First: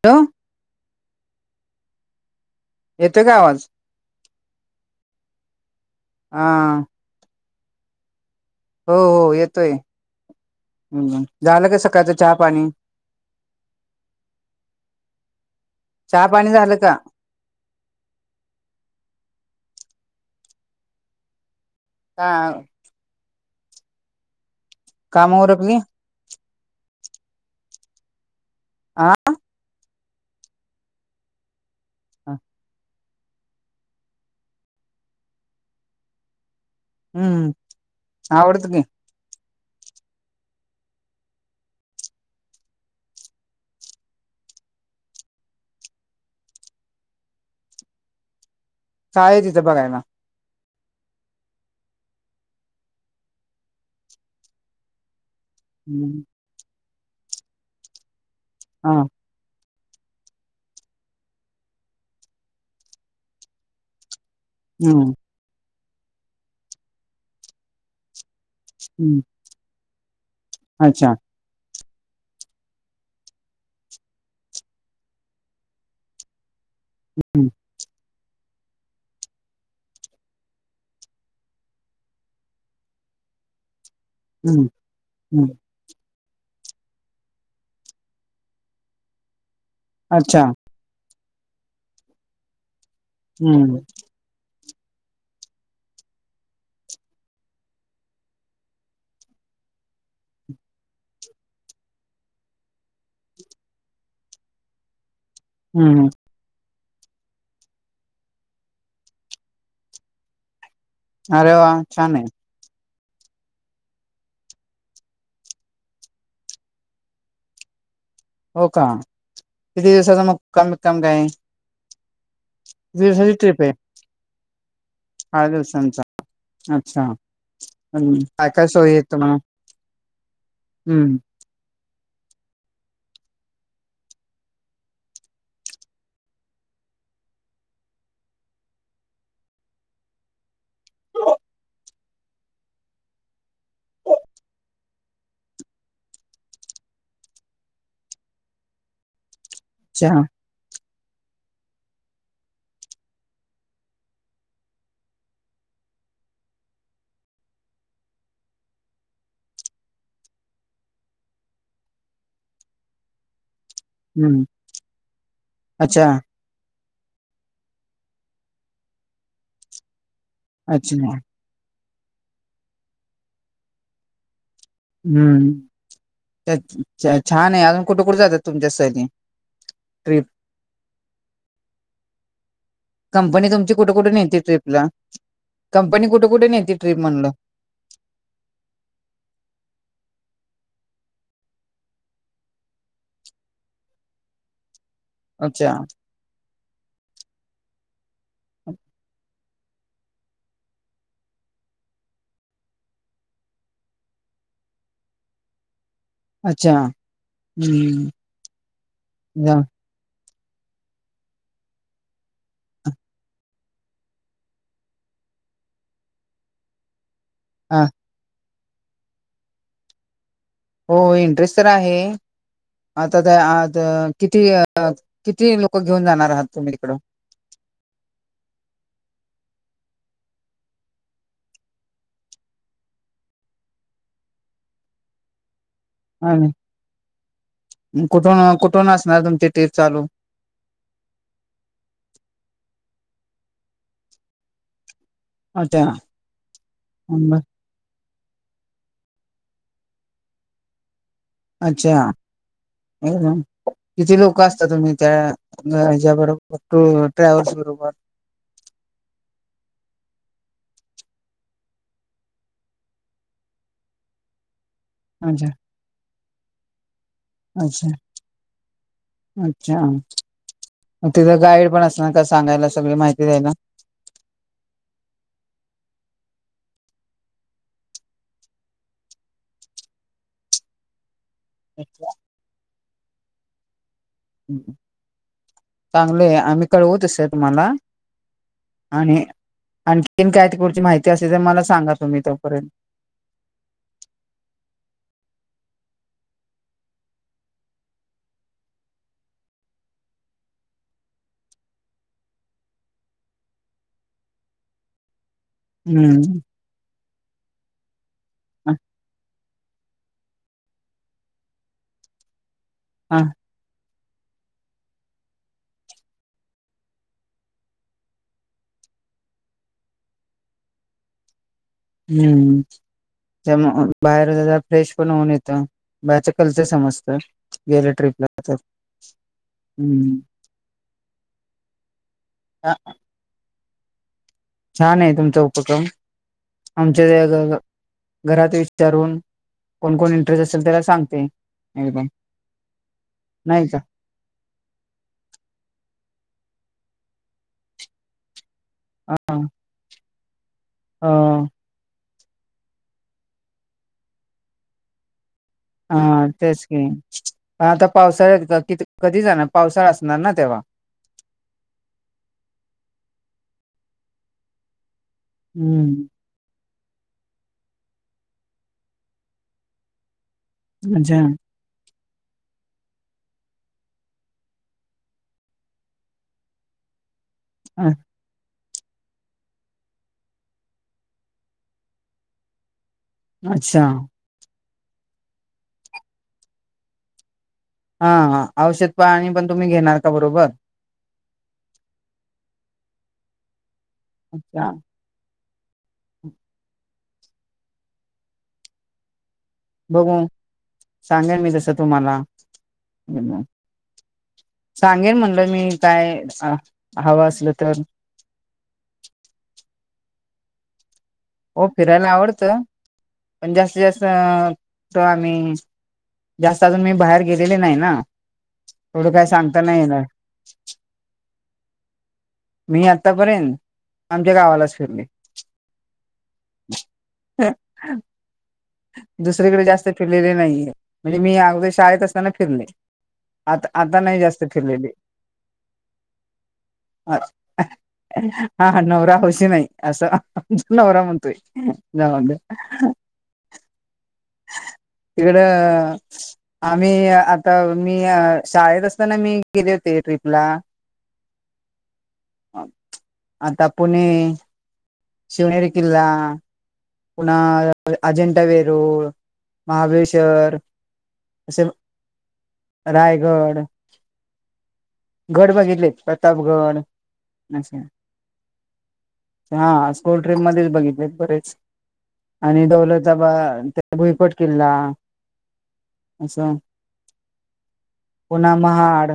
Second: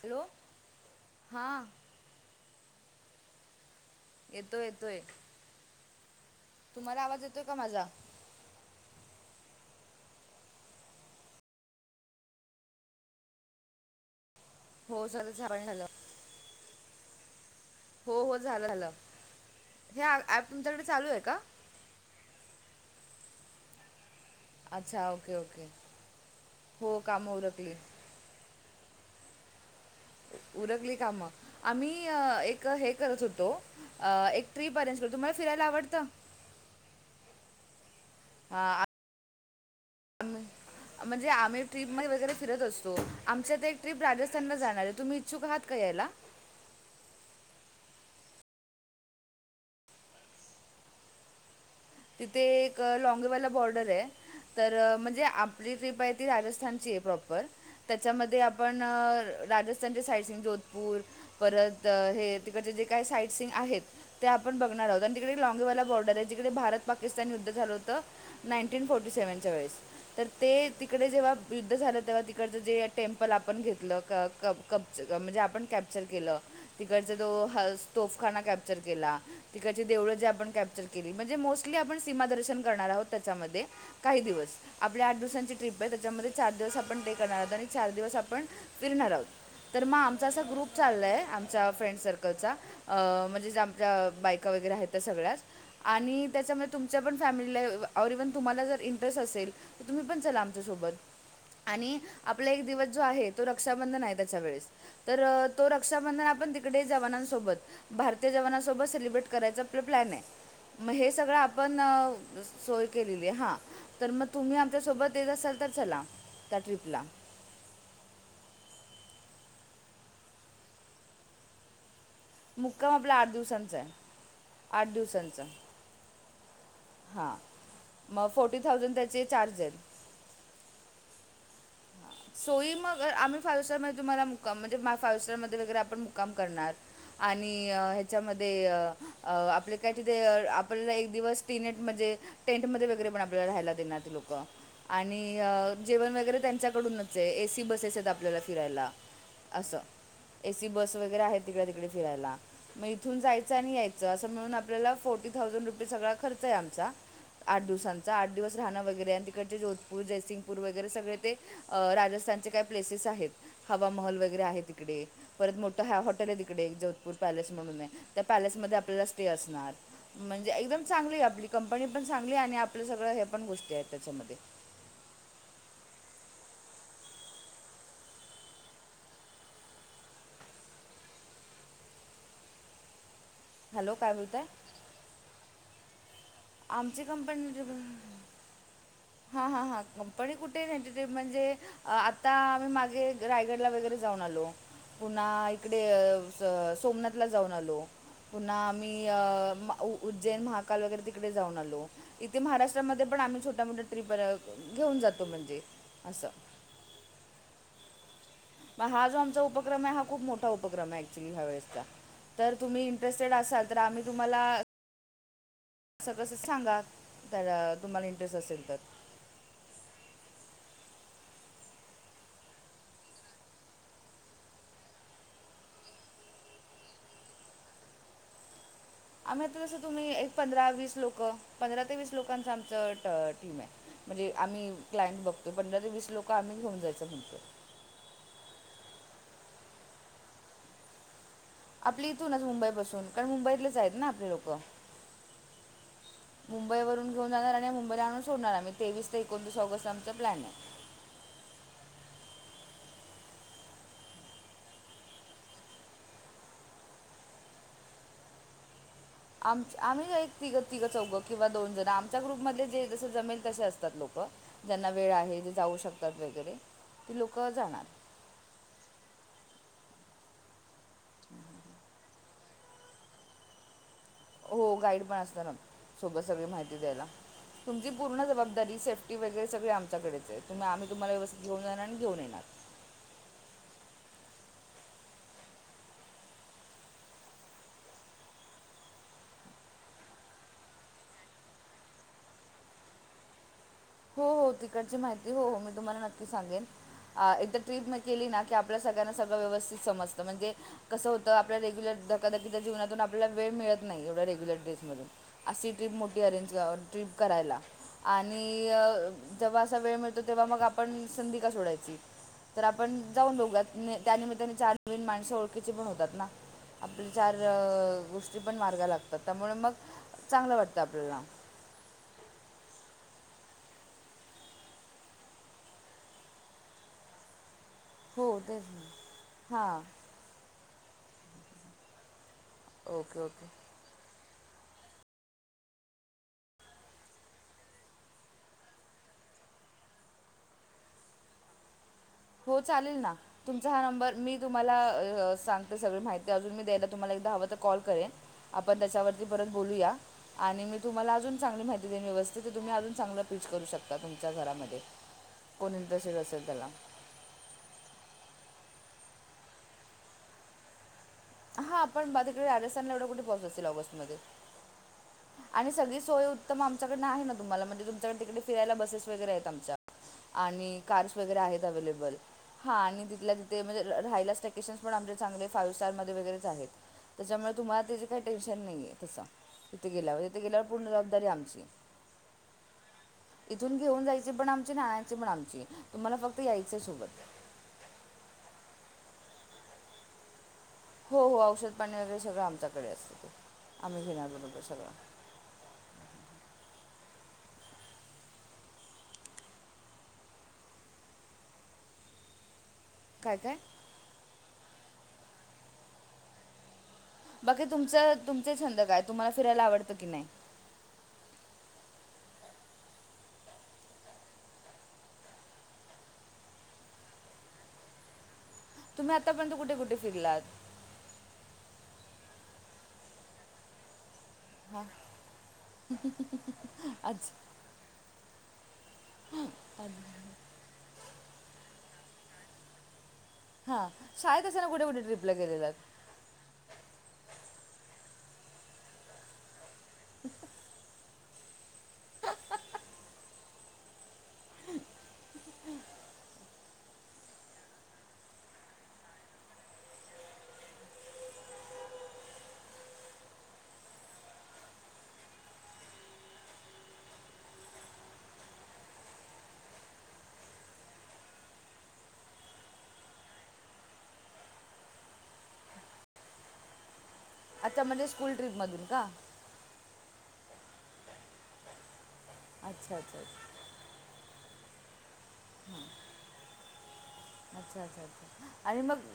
ठेवू. हॅलो हा. येतोय का आवाज? येतोय येतोय. हा तुम्हाला आवाज येतोय का माझा? हो हो येतोय. हम हम. झालं का सकाळचं चहा पाणी? हो झालं. चहापाणी झालं. चहा पाणी झालं का? हो हो झालं झालं. हे ॲप तुमच्याकडे चालू आहे का? हा. अच्छा. काम ओके ओके. उरकली हो काम उरखली. आ. उरकली काम. आम्ही अ एक हे करत होतो. अ एक ट्रिप अरेंज करतो. तुम्हाला फिरायला आवडत? हम्म आवडत की. हम. म्हणजे आम्ही ट्रीपमध्ये वगैरे फिरत असतो. आमची आता एक ट्रीप राजस्थानला जाणार आहे तुम्ही इच्छुक आहात का यायला? काय आहे तिथं बघायला? तिथे एक लाँगेवाला बॉर्डर आहे. तर म्हणजे आप म्हणजे इथली बाई हम्म ती राजस्थानची आहे प्रॉपर. त्याच्यामध्ये आपण हा राजस स्थान साईट सीन जोधपूर परत हे तिकडचे जे काही साईट सीन आहेत ते आपण बघणार आहोत. हम्म आणि तिकडे लाँगेवाला बॉर्डर आहे जिकडे भारत पाकिस्तान युद्ध झालं होतं. नाईन्टीन फोर्टी हम्म सेवनच्या वेळेस तर ते तिकडे अच्छा जेव्हा युद्ध झालं तेव्हा तिकडचं जे टेम्पल आपण घेतलं क क कब्ज म्हणजे आपण कॅप्चर केलं. तिकडचा तो हम्म हल्स तोफखाना कॅप्चर केला. तिकडचे देऊळं जे आपण कॅप्चर केली म्हणजे मोस्ट ली आपण सीमा दर्शन करणार आहोत त्याच्यामध्ये. काही दिवस हम्म आपल्या आठ हम्म दिवसांची ट्रीप होती. त्याच्यामध्ये चार दिवस आपण डे करणार आहोत आणि चार दिवस आपण फिरणार आहोत तर मग आमचा अच्छा असा ग्रुप आहे. चाललय आमच्या फ्रेंड सर्कलचा म्हणजे हम्म आमच्या बायका वगैरे आहेत. ते सगळ्याच आणि त्याच्यामुळे तुमच्या पण फॅमिलीला और इव्हन तुम्हाला जर इंटरेस्ट असेल तर तुम्ही पण चला आमच्यासोबत. आणि आपला एक दिवस जो आहे तो रक्षाबंधन आहे त्याच्या वेळेस तर तो हम्म रक्षाबंधन आपण ती कडे जवानांसोबत भारतीय जवानांसोबत सेलिब्रेट करायचा प्लॅन आहे म हेच सगळं अरे वा आपण छान नव आहे सोय केलेली आहे हां तर म तुम्ही आमच्यासोबत येत असाल तर चला त्या ट्रीपला. हो का किती दिवसाच मुक्काम बीकाम काय? मुक्काम किती आपला आठ दिवसाची ट्रिप दिवसांचा आहे आठ दिवस. आठ दिवसांचा अच्छा हां अन मग फोर्टी काय-काय सोयी थाउजंड येते त्याचे मग? चार्ज आहेत हम्म. सोई मग आम्ही फायव्ह सटार मध्ये तुम्हाला मुक्काम म्हणजे माय फाइव स्टार मध्ये वगैरे आपण मुक्काम करणार. आणि अ ह्याच्यामध्ये अ अ आपले काय तिथे आपल्याला एक दिवस तीनट म्हणजे टेंटमध्ये वगैरे पण आपल्याला राहायला देणार ते लोकं आणि अ जेवण वगैरे त्यांच्या कडूनच आहे ए सी बसेस आहेत आपल्याला फिरायला असं. अच्छा. ए सी बस वगैरे आहे तिकडे तिकडे फिरायला. म इथून जायचं आणि यायचं असं मिळून आपल्याला फोर्टी थाउजंड रुपी सगळा खर्चा आहे आमचा आठ दिवसांचा आठ दिवस राहणं वगैरे आणि तिकडचे जोधपूर, जयसिंगपूर वगैरे सगळे ते अ राजस्थानचे काही प्लेसेस आहेत. हवा महल हम्म वगैरे आहे तिकडे परत मोठं ह्या अच्छा हॉटेल आहे तिकडे जो धपूर पॅलेस म्हणून आहे त्या पॅलेसमध्ये आपल्याला स्टे असणार म्हणजे एकदम अच्छा चांगली आपली कंपनी पण चांगली आणि आपलं सगळं हे पण गोष्टी आहे त्याच्यामध्ये. हम्म. चच छा छान आहे अजून कुठे-कुठे जातात तुमच्यासाठी ट्रिप? कंपनी तुमची हॅलो कुठे-कुठे काय नेहती बोलताय ट्रीपला कंपनी कुठे कुठे नेहते ट्रिप म्हणलं. [unintelligible] हा हा कंपनी कुठे नेहते ते म्हणजे आ आता आम्ही मागे रायगडला वगैरे जाऊन आलो. पुन्हा अच्छा इकडे अ स सोमनाथला जाऊन आलो. पुन्हा आम्ही अ मा उ उज्जैन महाकाल वगैरे ते कडे जाऊन आलो इथे महाराष्ट्रामध्ये पण आम्ही छोट्या मोठा ट्रीप र क घेऊन जातो म्हणजे असं. अच्छा हम्म. म हा जो आमचा जा- उपक्रम आहे हा खूप मोठा उपक्रम आहे. [unintelligible] ह्या वेळेस तर तुम्ही इंटरेस्टेड असाल तर आम्ही तुम्हाला असं कसं सांगा त्याला हा. तुम्हाला इंटरेस्ट असेल तर. हो इंटरेस्ट तर आहे. आता ते आ आता किती अ किती लोकं घेऊन जाणार आहात तुम्ही तिकडं? आम्ही आता जसं तुम्ही एक पंधरा वीस लोकं पंधरा ते वीस लोकांच आमचा ट टीम आहे. म्हणजे आम्ही क्लायंट बघतोय पंधरा ते वीस लोकं आणि आम्ही घेऊन जायचं म्हणतो. कुठून कुठून असणार तुमची ट्रिप चालू? आपले इथूनच मुंबई पासून कारण मुंबईतलेच आहेत ना आपले लोकं. अच्छा मुंबई वरून घेऊन हम्म. जाणार आणि मुंबईला आणून सोडणार आम्ही तेवीस ते एकोणतीस ऑगस्ट आमचं प्लॅन आहे. अच्छा एकदम किती लोक असता तुम्हीं त्या हेच्या बरोबर, ट्रॅव्हल्स बरोबर? आमचं आम्हीं एक तिघ तिघं- चौघं किंवा दोन जण आमच्या ग्रुप मधले जे जसे जमेल तसे असतात लोकं. ज्यांना वेळ आहे, अच्छा जे जाऊ शकतात वगैरे ती लोकं जाणार. अच्छा अच्छा. मग तिथं गाईड पण असणार का सांगायला सगळी माहिती द्यायला.? हो गाईड पण असणार ना सोबत सगळी माहिती द्यायला. तुमची पूर्ण जबाबदारी से्फटी वगैरे सगळे आमच्याकडेच आहे, आम्हीं तुम्हांला व्यवस्थित घेऊन जाणार आणि घेऊन येणार. चांगलंय आम्हीं कळवू तस तुम्हांला. आणि आणखीन काय तिकडची माहिती असेल तर मला सांगा तुम्हीं तोपर्यंत. हो, हो. तिकडची माहिती हो मी तुम्हांला नक्की सांगेन. अ एकदा ट्रीप मग केली ना की, आपल्या सगळ्यांना सगळं व्यवस्थित समजतं म्हणजे कसं होतं आपल्या रेग्युलर धकाधकीच्या जीवनातून आपल्याला वेळ मिळत नाही एवढ्या रेग्युलर ट्रेसमधून. अशी ट्रीप मोठी हम्म अरेंज क ट्रीप करायला आणि अ जेव्हा असा वेळ मिळतो तेव्हा मग आपण संधी का सोडायची तर आपण हा जाऊन बघुयात. त्यानिमित्ताने चार नवीन माणसं ओळखीची पण होतात ना. आपल्या चार गोष्टी पण मार्गा लागतात, त्यामुळे मग चांगलं वाटतं आपल्याला. हूं... त्याच्यामुळं बाहेर झाल्यावर फ्रेश पण होऊन येतं बाहेरचं कल्चर समजतं. गेलं हो ट्रिपला तर. तेच ना हां हं... ओके, ओके. छान आहे तुमचा उपक्रम आमच्या ज गं गं. घरात विचारून कोण- कोण इंटरेस्ट असेल त्याला सांगते एकदम. हो चालेल ना, नाही तुमचा का हा नंबर मी तुम्हांला अ अ सांगते सगळी माहिती अजून मी द्यायला तुम्हांला एकदा हवं तर कॉल करेन. आपण त्याच्यावरती परत बोलूया आणि मी ह तुम्हांला अजून चांगली माहिती देईन व्यव जे की, तुम्ही अजून चांगलं पीच करू शकता तुमच्या घरामध्ये. कोण इंटरेस्टेड हा असेल तेच त्याला की, आता पावसाळ्यात किती कधी जाणार पावसाळा असणार ना तेव्हा. हा आपण माझ्याकडे राजस्थानला एवढे कुठे पाऊस असेल ऑगस्टमध्ये. आणि सगळी हम्म सोय उत्तम आमच्याकडनं आहे ना, तुम्हांला म्हणजे तुमच्याकडे तिकडे फिरायला बसेस वगैरे आहेत आमच्या. आणि अच्छा. कार्स वगैरे आहेत अवेलेबल. हा आणि तिथल्या तिथे म्हणजे राहायला स्टॅकेशनच पण, आमचे चांगले फाईव्ह स्टार मध्ये वगैरेच आहेत त्याच्यामुळे तुम्हांला अ त्याचं काही टेन्शन नाहीये तसं तिथे गेल्यावर, तिथे गेल्यावर पूर्ण जबाबदारी आमची. इथून अच्छा घेऊन जायची पण आमची आणि आणयची पण आमची तुम्हांला फक्त यायचंय सोबत. हा, हा. औषध पाणी पण तुम्ही घेणार का बरोबर.? हो, हो. औषध पाणी वगैरे सगळं आमच्याकडे असतं, आम्हीं घेणार बरोबर अच्छा सगळं. बघू सांगेन मी तसं तुम्हांला. काय काय सांगेन म्हटलं मी काय आ बाकी तुमचं तुमचे छंद काय, तुम्हांला फिरायला आवडतं की नाही? हो फिरायला आवडतं पण जास्तीत जास्त कुठं आम्ही जास्त अजून मी बाहेर गेलेले नाही ना, एवढं तुम्ही काय आतापर्यंत सांगता कुठे नाही कुठे येणार. फिरलात मी आतापर्यंत आमच्या गावालाच हां फिरले. अच्छा. दुसरीकडे जास्त फिरलेले नाहीये म्हणजे मी अगोदर शाळेत असताना फिरले. आता हां आता नाही शाळेत जास्त असताना कुठे फिरलेली. कुठे ट्रिपला गेलेलात हां हां, नवरा हौशी नाही असं. नवरा म्हणतोय,, झालं. इकडं. आम्ही, आता मी शाळेत असताना मी गेले होते ट्रीपला. [inaudible] आता पुणे शिवनेरी किल्ला पुन्हा अजेंठा वेरुळ, महाबळेश्वर असे रायगड गड बघितले, प्रतापगड. असे अच्छा म्हणजे स्कूल ट्रीपमधून का? हा स्कूल ट्रिप मध्येच बघितले बरेच, आणि अच्छा अच्छा अच्छा दौलताबाद भुईकोट किल्ला असं. अच्छा अच्छा अच्छा, पुन्हा आणि मग महाड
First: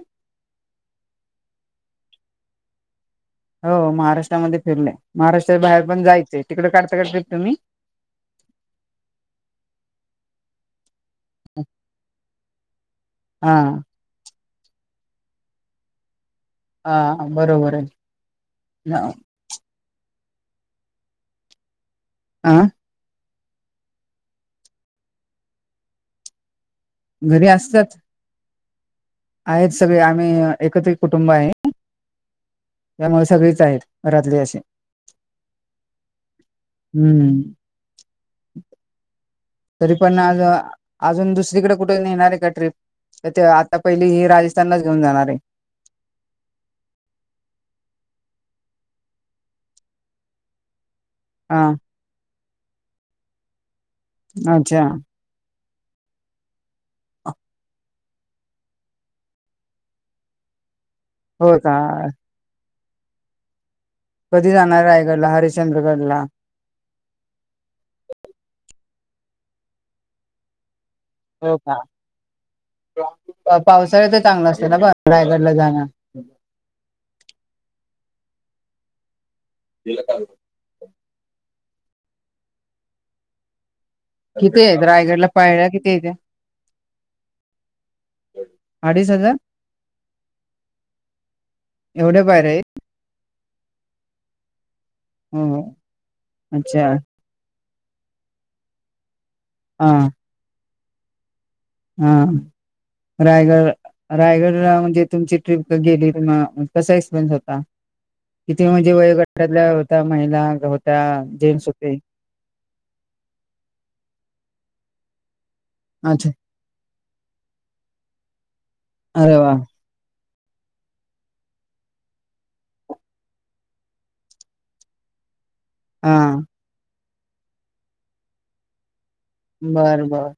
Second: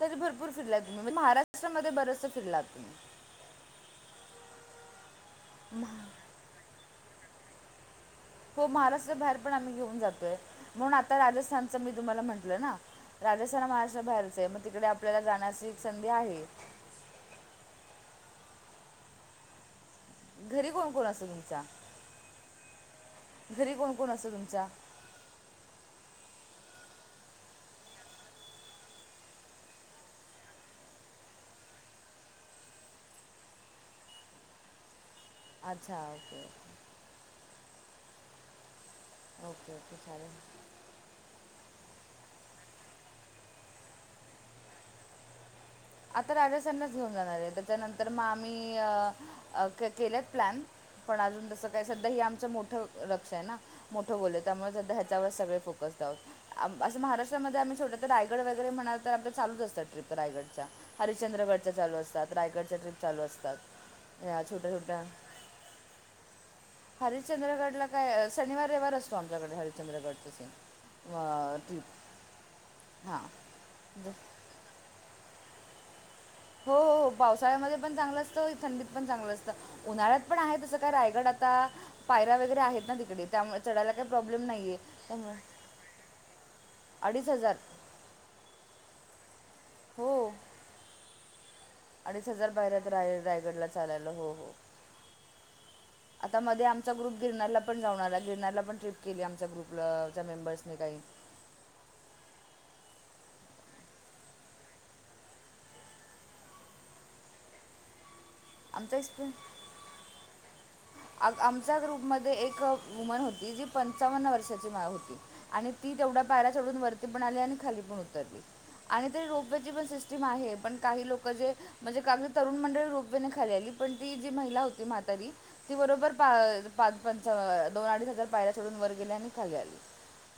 तरी भरपूर फिरलात तुम्ही, म्हण महाष्ट्रामध्ये बरचसं फिरलात तुम्ही. हो महाराष्ट्रामध्ये फिरले,, महाराष्ट्रा बाहेर पण जायचंय,, तिकडं काढता का ट्रिप तुम्ही? हो महाराष्ट्रा बाहेर पण आम्ही घेऊन जातोय,,, म्हणून आता राजस्थानच मी तुम्हाला म्हटलं ना. हा राजस्थान महाराष्ट्र बाहेरच आ, हे मग तिकडे आपल्याला जाण्याची एक संधी आहे. हा बरोबर आहे. हा. घरी कोण कोण असतं तुमच्या? आ. घरी कोण कोण असतं तुमच्या? घरी असतात आहेत सगळे आम्ही एकत्रित कुटुंब आहे. त्यामुळे सगळेच आहेत घरातले असे. अच्छा, ओके. हम्म, ओके तरी ओके पण चालेल आज अजून दुसरीकडे कुठं नेणार आहे का ट्रिप,, ते आता पहिली हे राजस्थानलाच घेऊन जाणार आहे. आता राजस्थानला चं घेऊन जाणार आहे, त्याच्यानंतर मग आम्ही अ अ केलेत प्लॅन पण अजून तसं हा काय सध्या हे आमचं मोठं लक्ष आहे ना, मोठं गोल त्आहे त्यामुळे अच्छा सध्या. त्यावर सगळे फोकस डाऊन. असं महाराष्ट्रामध्ये आम्ही छोट्या तर रायगड वगैरे म्हणा तर चालूचंअसता ट्रीप रायगडच्या. हो हरिश्चंद्रगडच्या का चालू असतात, रायगडच्या ट्रीप चालू असतात. या कधी छोट्या जाणार छोट्या रायगडला हरि्चंद्रगड ला? हरिचंद्रगडला काय, शनिवारी रविवार असतो आमच्याकडे हरि्चंद्रगडच साठी. हो का, पावसाळ्या हां तर चांगला असतय ना रायगडला जाणं. हो हो हो, पावसाळ्यामध्ये पण चांगलं असतं, थंडीत पण चांगलं असतं, उन्हाळ्यात पण आहे तसं. रायगड आता, पायरा वगैरे आहेत ना तिकडे त्यामुळे तिकडे. चढायला काही प्रॉब्लेम किती नाहीये,,, आहेत रायगडला पायऱ्या किती आहेत अडीच हजार. आडीच हजार हो एवढ्या अडीच हजार आहेत पायऱ्या आहेत रायगडला चालायला हो हो. हो हो. आता मध्ये अच्छा आमचा ग्रुप गिरनारला पण जाऊन आला, गिरनारला पण ट्रिप केली आमचा ग्रुप पल त्या मेंबर्सनी काही हं रायग रायगडला म्हणजे तुमची ट्रिप गेली कसा एक्सपिरियन्स होता? किती म्हणजे आमचा एक्सपिरियन्स वयोगटातल्या होत्या महिला होत्या आ- जेंट्स आमच्या होते? ग्रुपमध्ये एक वूमन होती जी पच्चवान वर्षाची होती आणि ती तेवढ्या अच्छा पायऱ्या चढून वरती पण आली आणि खाली पण उतरली आणि ती अरे वा रोपवेची पण सिस् टीम आहे पण काही लोक जे म्हणजे काही तरुण मंडळ रोपवेने खाली आली पण ती जी महिला होती म्हातारी ती बरोबर हा पां पाच च्या दोन अडीच हजार पायऱ्या चडून वर गेली आणि खाली आली बरं बरं.